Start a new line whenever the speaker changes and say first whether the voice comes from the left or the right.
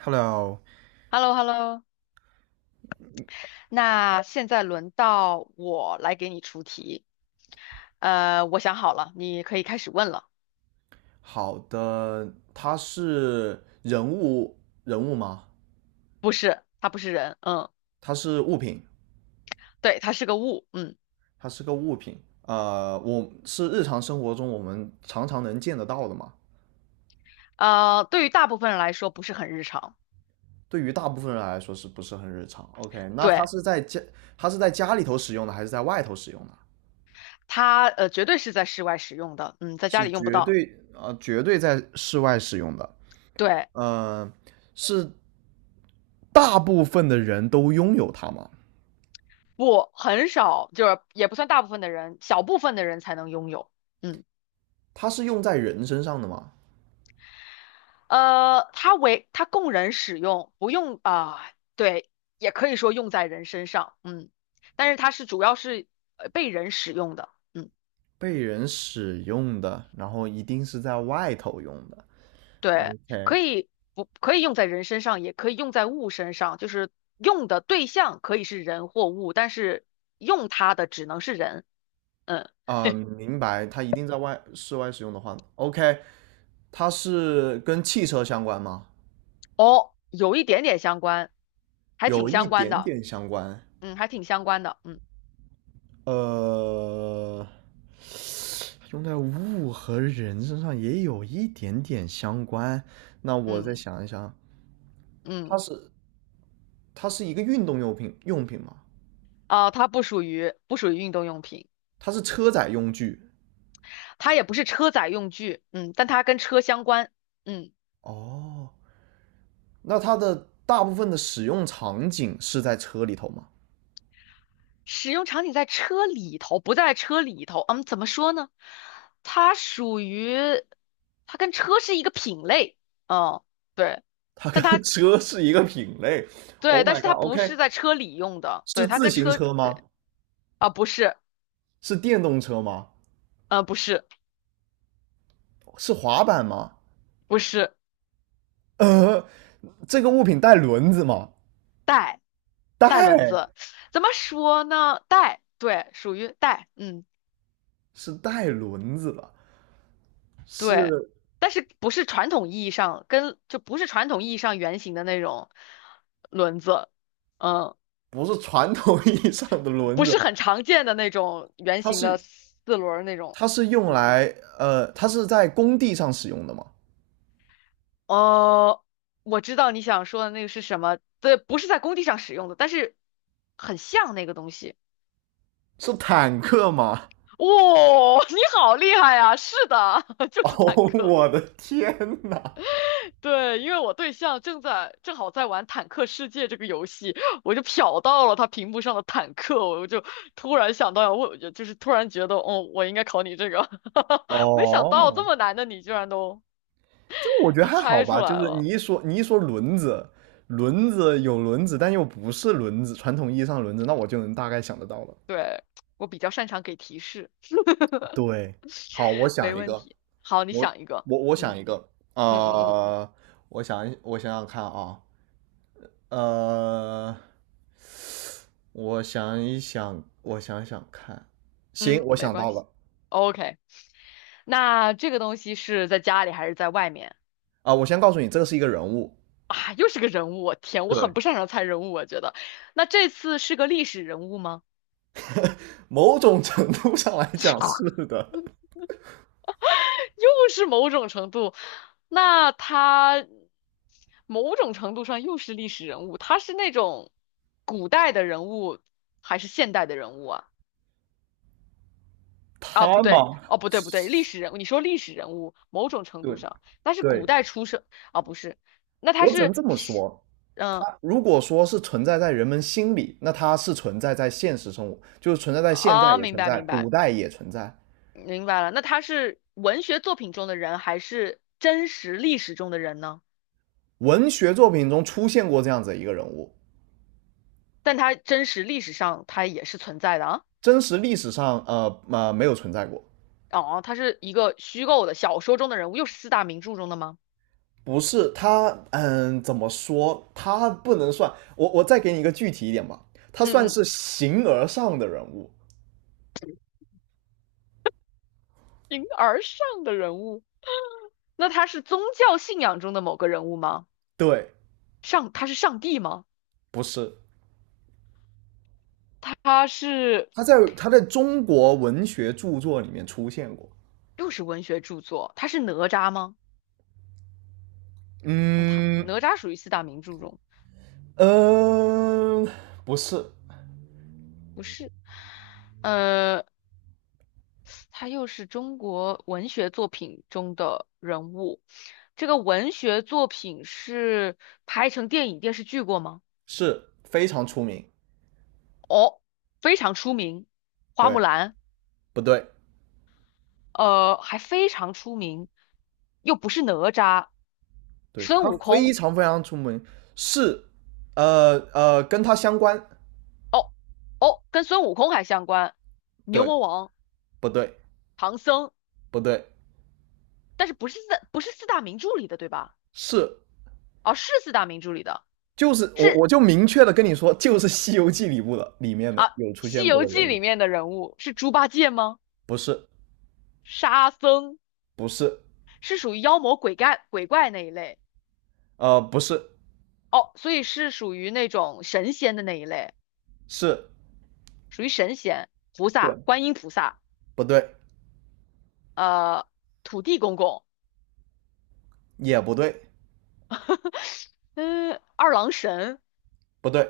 right: Hello，
left: h e l l o h e l l o 那现在轮到我来给你出题。我想好了，你可以开始问了。
right: 好的，它是人物吗？
left: 不是，它不是人，嗯，
right: 它是物品，
left: 对，它是个物，嗯，
right: 它是个物品。我是日常生活中我们常常能见得到的嘛。
left: 对于大部分人来说不是很日常，
right: 对于大部分人来说是不是很日常？OK，那它
left: 对，
right: 是在家，它是在家里头使用的，还是在外头使用的？
left: 它绝对是在室外使用的，嗯，在家
right: 是
left: 里用不
right: 绝
left: 到，
right: 对绝对在室外使用的。
left: 对，
right: 呃，是大部分的人都拥有它吗？
left: 不，很少，就是也不算大部分的人，小部分的人才能拥有，嗯。
right: 它是用在人身上的吗？
left: 它供人使用，不用啊、对，也可以说用在人身上，嗯，但是它是主要是被人使用的，嗯，
right: 被人使用的，然后一定是在外头用的。
left: 对，
right: OK，
left: 可以不可以用在人身上，也可以用在物身上，就是用的对象可以是人或物，但是用它的只能是人，嗯，
right: 啊、明白，它一定在外室外使用的话，OK，它是跟汽车相关吗？
left: 哦，有一点点相关，还
right: 有
left: 挺
right: 一
left: 相关
right: 点
left: 的，
right: 点相关。
left: 嗯，还挺相关的，
right: 呃，用在物和人身上也有一点点相关。那我再
left: 嗯
right: 想一想，它
left: 嗯，
right: 是它是一个运动用品用品吗？
left: 啊、它不属于运动用品。
right: 它是车载用具。
left: 它也不是车载用具，嗯，但它跟车相关，嗯，
right: 哦，那它的大部分的使用场景是在车里头吗？
left: 使用场景在车里头，不在车里头，嗯，怎么说呢？它属于，它跟车是一个品类，嗯，对，
right: 它跟
left: 但它
right: 车是一个品类。
left: 对，
right: Oh
left: 但
right: my
left: 是它不
right: god，OK，、
left: 是在车里用的，
right: 是
left: 对，它
right: 自
left: 跟
right: 行
left: 车，
right: 车吗？
left: 对，啊，不是，
right: 是电动车吗？
left: 不是，
right: 是滑板吗？
left: 不是，
right: 呃，这个物品带轮子吗？
left: 带，带轮
right: 带，
left: 子，怎么说呢？带，对，属于带，嗯。
right: 是带轮子的，
left: 对，
right: 是
left: 但是不是传统意义上不是传统意义上圆形的那种轮子，嗯，
right: 不是传统意义上的轮
left: 不
right: 子？
left: 是很常见的那种圆
right: 它
left: 形的
right: 是
left: 四轮儿那种，
right: 它是用
left: 嗯，
right: 来它是在工地上使用的吗？
left: 哦，我知道你想说的那个是什么，对，不是在工地上使用的，但是很像那个东西。
right: 是坦克吗？
left: 哇、你好厉害呀！是的，就
right: 哦，
left: 是坦克。
right: 我的天呐！
left: 对，因为我对象正好在玩《坦克世界》这个游戏，我就瞟到了他屏幕上的坦克，我就突然想到我问，就是突然觉得，哦，我应该考你这个，没想到这
right: 哦，
left: 么难的你居然都
right: 这我觉得还好
left: 猜出
right: 吧，就
left: 来
right: 是
left: 了。
right: 你一说轮子，轮子有轮子，但又不是轮子，传统意义上的轮子，那我就能大概想得到了。
left: 对，我比较擅长给提示，
right: 对，好，我想
left: 没
right: 一
left: 问
right: 个，
left: 题。好，你
right: 我
left: 想一个，
right: 我想
left: 嗯
right: 一个，
left: 嗯嗯
right: 呃，我想想看啊，呃，我想一想，我想想看，行，
left: 嗯。嗯，
right: 我
left: 没
right: 想
left: 关
right: 到
left: 系。
right: 了
left: OK,那这个东西是在家里还是在外面？
right: 啊，我先告诉你，这个是一个人物，
left: 啊，又是个人物，我天，我
right: 对，
left: 很不擅长猜人物，我觉得。那这次是个历史人物吗？
right: 某种程度上来讲是 的，
left: 又是某种程度，那他某种程度上又是历史人物，他是那种古代的人物还是现代的人物啊？啊，不
right: 他
left: 对，
right: 嘛，
left: 哦，不对，不对，历史人物，你说历史人物，某种程度
right: 对
left: 上，那是
right: 对，
left: 古代出生，啊，不是，那
right: 我只能这么
left: 是，
right: 说，
left: 嗯，
right: 它如果说是存在在人们心里，那它是存在在现实生活，就是存在在现在
left: 啊，
right: 也
left: 明
right: 存
left: 白
right: 在，
left: 明
right: 古
left: 白，
right: 代也存在。
left: 明白了，那他是文学作品中的人，还是真实历史中的人呢？
right: 文学作品中出现过这样子一个人物，
left: 但他真实历史上他也是存在的啊。
right: 真实历史上没有存在过。
left: 哦，他是一个虚构的小说中的人物，又是四大名著中的吗？
right: 不是他，嗯，怎么说？他不能算我再给你一个具体一点吧，他算
left: 嗯嗯，
right: 是形而上的人物。
left: 形而上的人物，那他是宗教信仰中的某个人物吗？
right: 对，
left: 上，他是上帝吗？
right: 不是
left: 他是
right: 在他在中国文学著作里面出现过。
left: 又是文学著作，他是哪吒吗？哦，他
right: 嗯
left: 哪吒属于四大名著中，
right: 嗯、呃不是。
left: 不是。呃，他又是中国文学作品中的人物。这个文学作品是拍成电影电视剧过吗？
right: 是非常出名，
left: 哦，非常出名，《花木
right: 对
left: 兰》
right: 不对？
left: 还非常出名，又不是哪吒，
right: 对，
left: 孙
right: 他
left: 悟
right: 非
left: 空
right: 常非常出名，是，跟他相关，
left: 哦哦跟孙悟空还相关，牛
right: 对，
left: 魔王、
right: 不对？
left: 唐僧，
right: 不对，
left: 但是不是四大名著里的对吧？
right: 是，
left: 哦，是四大名著里的，
right: 就是我
left: 是
right: 我就明确的跟你说，就是《西游记》里面的有出
left: 《西
right: 现过
left: 游
right: 的人
left: 记》
right: 物，
left: 里面的人物，是猪八戒吗？
right: 不是，
left: 沙僧。
right: 不是，
left: 是属于妖魔鬼怪那一类
right: 呃，不是，
left: 哦，所以是属于那种神仙的那一类，
right: 是，
left: 属于神仙、菩
right: 对，
left: 萨、观音菩萨，
right: 不对？
left: 呃，土地公公，
right: 也不对，
left: 嗯，二郎神，
right: 不对，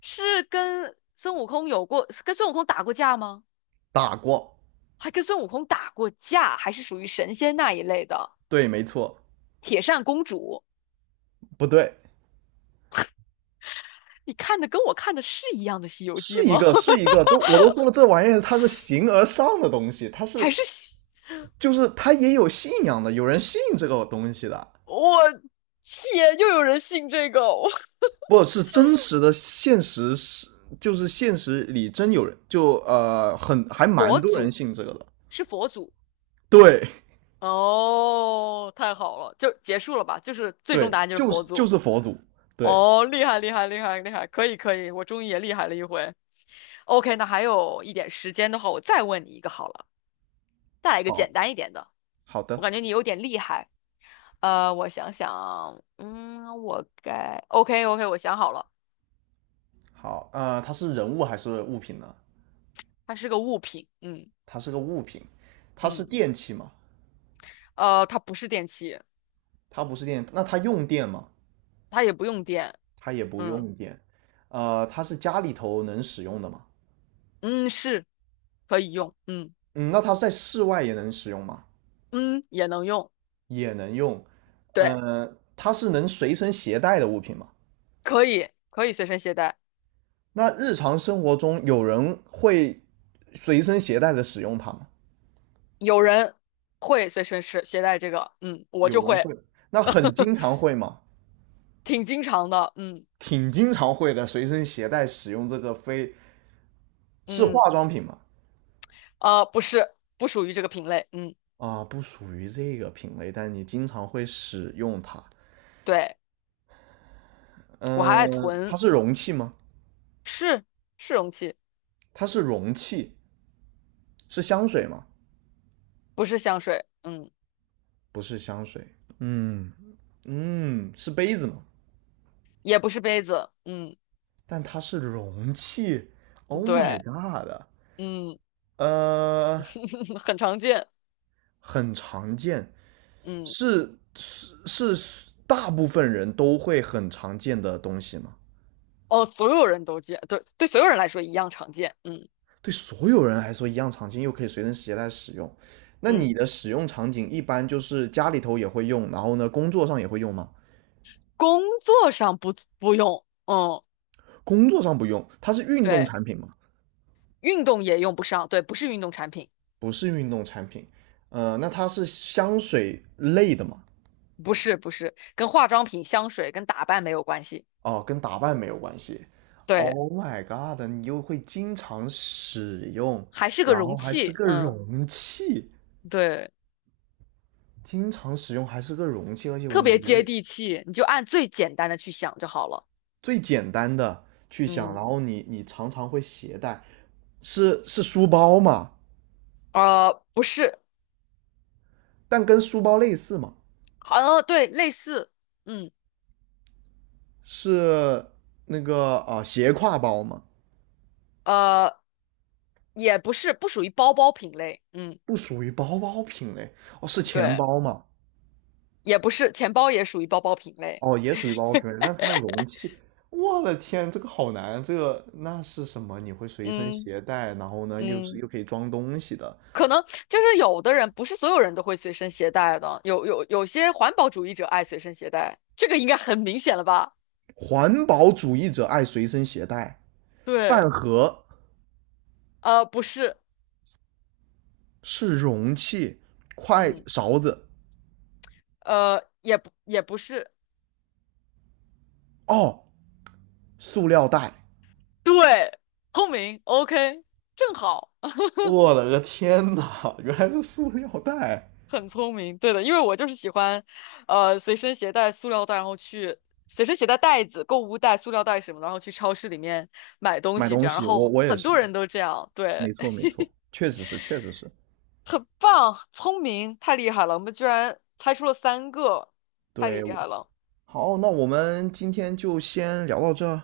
left: 是跟孙悟空有过，跟孙悟空打过架吗？
right: 打过，
left: 还跟孙悟空打过架，还是属于神仙那一类的
right: 对，没错，
left: 铁扇公主？
right: 不对，
left: 你看的跟我看的是一样的《西游记》
right: 是一
left: 吗？
right: 个，是 一个，都说了，这玩意儿它是形而上的东西，它是
left: 还是西
right: 就是他也有信仰的，有人信这个东西的，
left: 我天，又有人信这个哦，
right: 不是真实的现实是，就是现实里真有人，就很还 蛮
left: 佛
right: 多人
left: 祖
right: 信这个的，
left: 是佛祖。
right: 对
left: 哦，太好了，就结束了吧？就是最终
right: 对，
left: 答案就是佛
right: 就
left: 祖。
right: 是佛祖，对，
left: 哦，厉害厉害厉害厉害，可以可以，我终于也厉害了一回。OK,那还有一点时间的话，我再问你一个好了，再来一个
right: 好
left: 简单一点的。
right: 好
left: 我
right: 的
left: 感觉你有点厉害。我想想，嗯，OK OK,我想好了，
right: 好，呃，它是人物还是物品呢？
left: 它是个物品，嗯
right: 它是个物品，它是
left: 嗯，
right: 电器吗？
left: 它不是电器，
right: 它不是电，那它用电吗？
left: 它也不用电，
right: 它也不
left: 嗯
right: 用电，呃，它是家里头能使用的吗？
left: 嗯，可以用，嗯
right: 嗯，那它在室外也能使用吗？
left: 嗯，也能用。
right: 也能用，
left: 对。
right: 呃，它是能随身携带的物品吗？
left: 可以随身携带，
right: 那日常生活中有人会随身携带的使用它吗？
left: 有人会随身是携带这个，嗯，我
right: 有
left: 就
right: 人
left: 会，
right: 会，那很 经常会吗？
left: 挺经常的，嗯
right: 挺经常会的，随身携带使用这个非是
left: 嗯，
right: 化妆品吗？
left: 不是，不属于这个品类，嗯，
right: 啊，不属于这个品类，但你经常会使用它。
left: 对，我还爱
right: 嗯，它
left: 囤，
right: 是容器吗？
left: 是是容器，
right: 它是容器，是香水吗？
left: 不是香水，嗯，
right: 不是香水。嗯嗯，是杯子吗？
left: 也不是杯子，嗯，
right: 但它是容器，Oh my
left: 对，
right: god！
left: 嗯，
right: 呃，
left: 很常见，
right: 很常见，
left: 嗯，
right: 是大部分人都会很常见的东西吗？
left: 哦，所有人都见，对对，所有人来说一样常见，嗯
right: 对所有人来说一样常见，又可以随身携带使用。那你
left: 嗯，
right: 的使用场景一般就是家里头也会用，然后呢，工作上也会用吗？
left: 工作上不用，嗯，
right: 工作上不用，它是运动
left: 对，
right: 产品吗？
left: 运动也用不上，对，不是运动产品。
right: 不是运动产品。呃，那它是香水类的吗？
left: 不是不是，跟化妆品、香水跟打扮没有关系，
right: 哦，跟打扮没有关系。
left: 对，
right: Oh my god！你又会经常使用，
left: 还是个
right: 然后
left: 容
right: 还是
left: 器，
right: 个
left: 嗯，
right: 容器，
left: 对，
right: 经常使用还是个容器，而且我
left: 特
right: 们
left: 别接
right: 人
left: 地气，你就按最简单的去想就好了，
right: 最简单的去想，
left: 嗯，
right: 然后你常常会携带，是书包嘛？
left: 不是，
right: 但跟书包类似嘛？
left: 好像对，类似，嗯，
right: 是那个啊、呃斜挎包嘛？
left: 呃，也不是，不属于包包品类，嗯，
right: 不属于包包品类哦，是钱
left: 对，
right: 包嘛？
left: 也不是，钱包也属于包包品类，
right: 哦，也属于包包品牌，但是它容器，我的天，这个好难，这个那是什么？你会随身
left: 嗯
right: 携带，然后呢，又是
left: 嗯。
right: 又可以装东西的。
left: 可能就是有的人不是所有人都会随身携带的，有些环保主义者爱随身携带，这个应该很明显了吧？
right: 环保主义者爱随身携带，饭
left: 对。
right: 盒
left: 不是，
right: 是容器，筷
left: 嗯，
right: 勺子
left: 也不是，
right: 哦，塑料袋。
left: 对，聪明，OK,正好，
right: 我了个天呐，原来是塑料袋。
left: 很聪明，对的，因为我就是喜欢，随身携带塑料袋，然后去随身携带袋子、购物袋、塑料袋什么的，然后去超市里面买东
right: 买
left: 西，
right: 东
left: 这样，然
right: 西，我
left: 后
right: 我也
left: 很
right: 是，
left: 多人都这样，
right: 没
left: 对，
right: 错没错，确实是。
left: 很棒，聪明，太厉害了，我们居然猜出了三个，太
right: 对，
left: 厉
right: 我
left: 害了，
right: 好，那我们今天就先聊到这儿。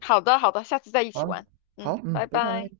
left: 好的，好的，下次再一起
right: 好，
left: 玩，
right: 好，
left: 嗯，
right: 嗯，
left: 拜
right: 拜拜。
left: 拜。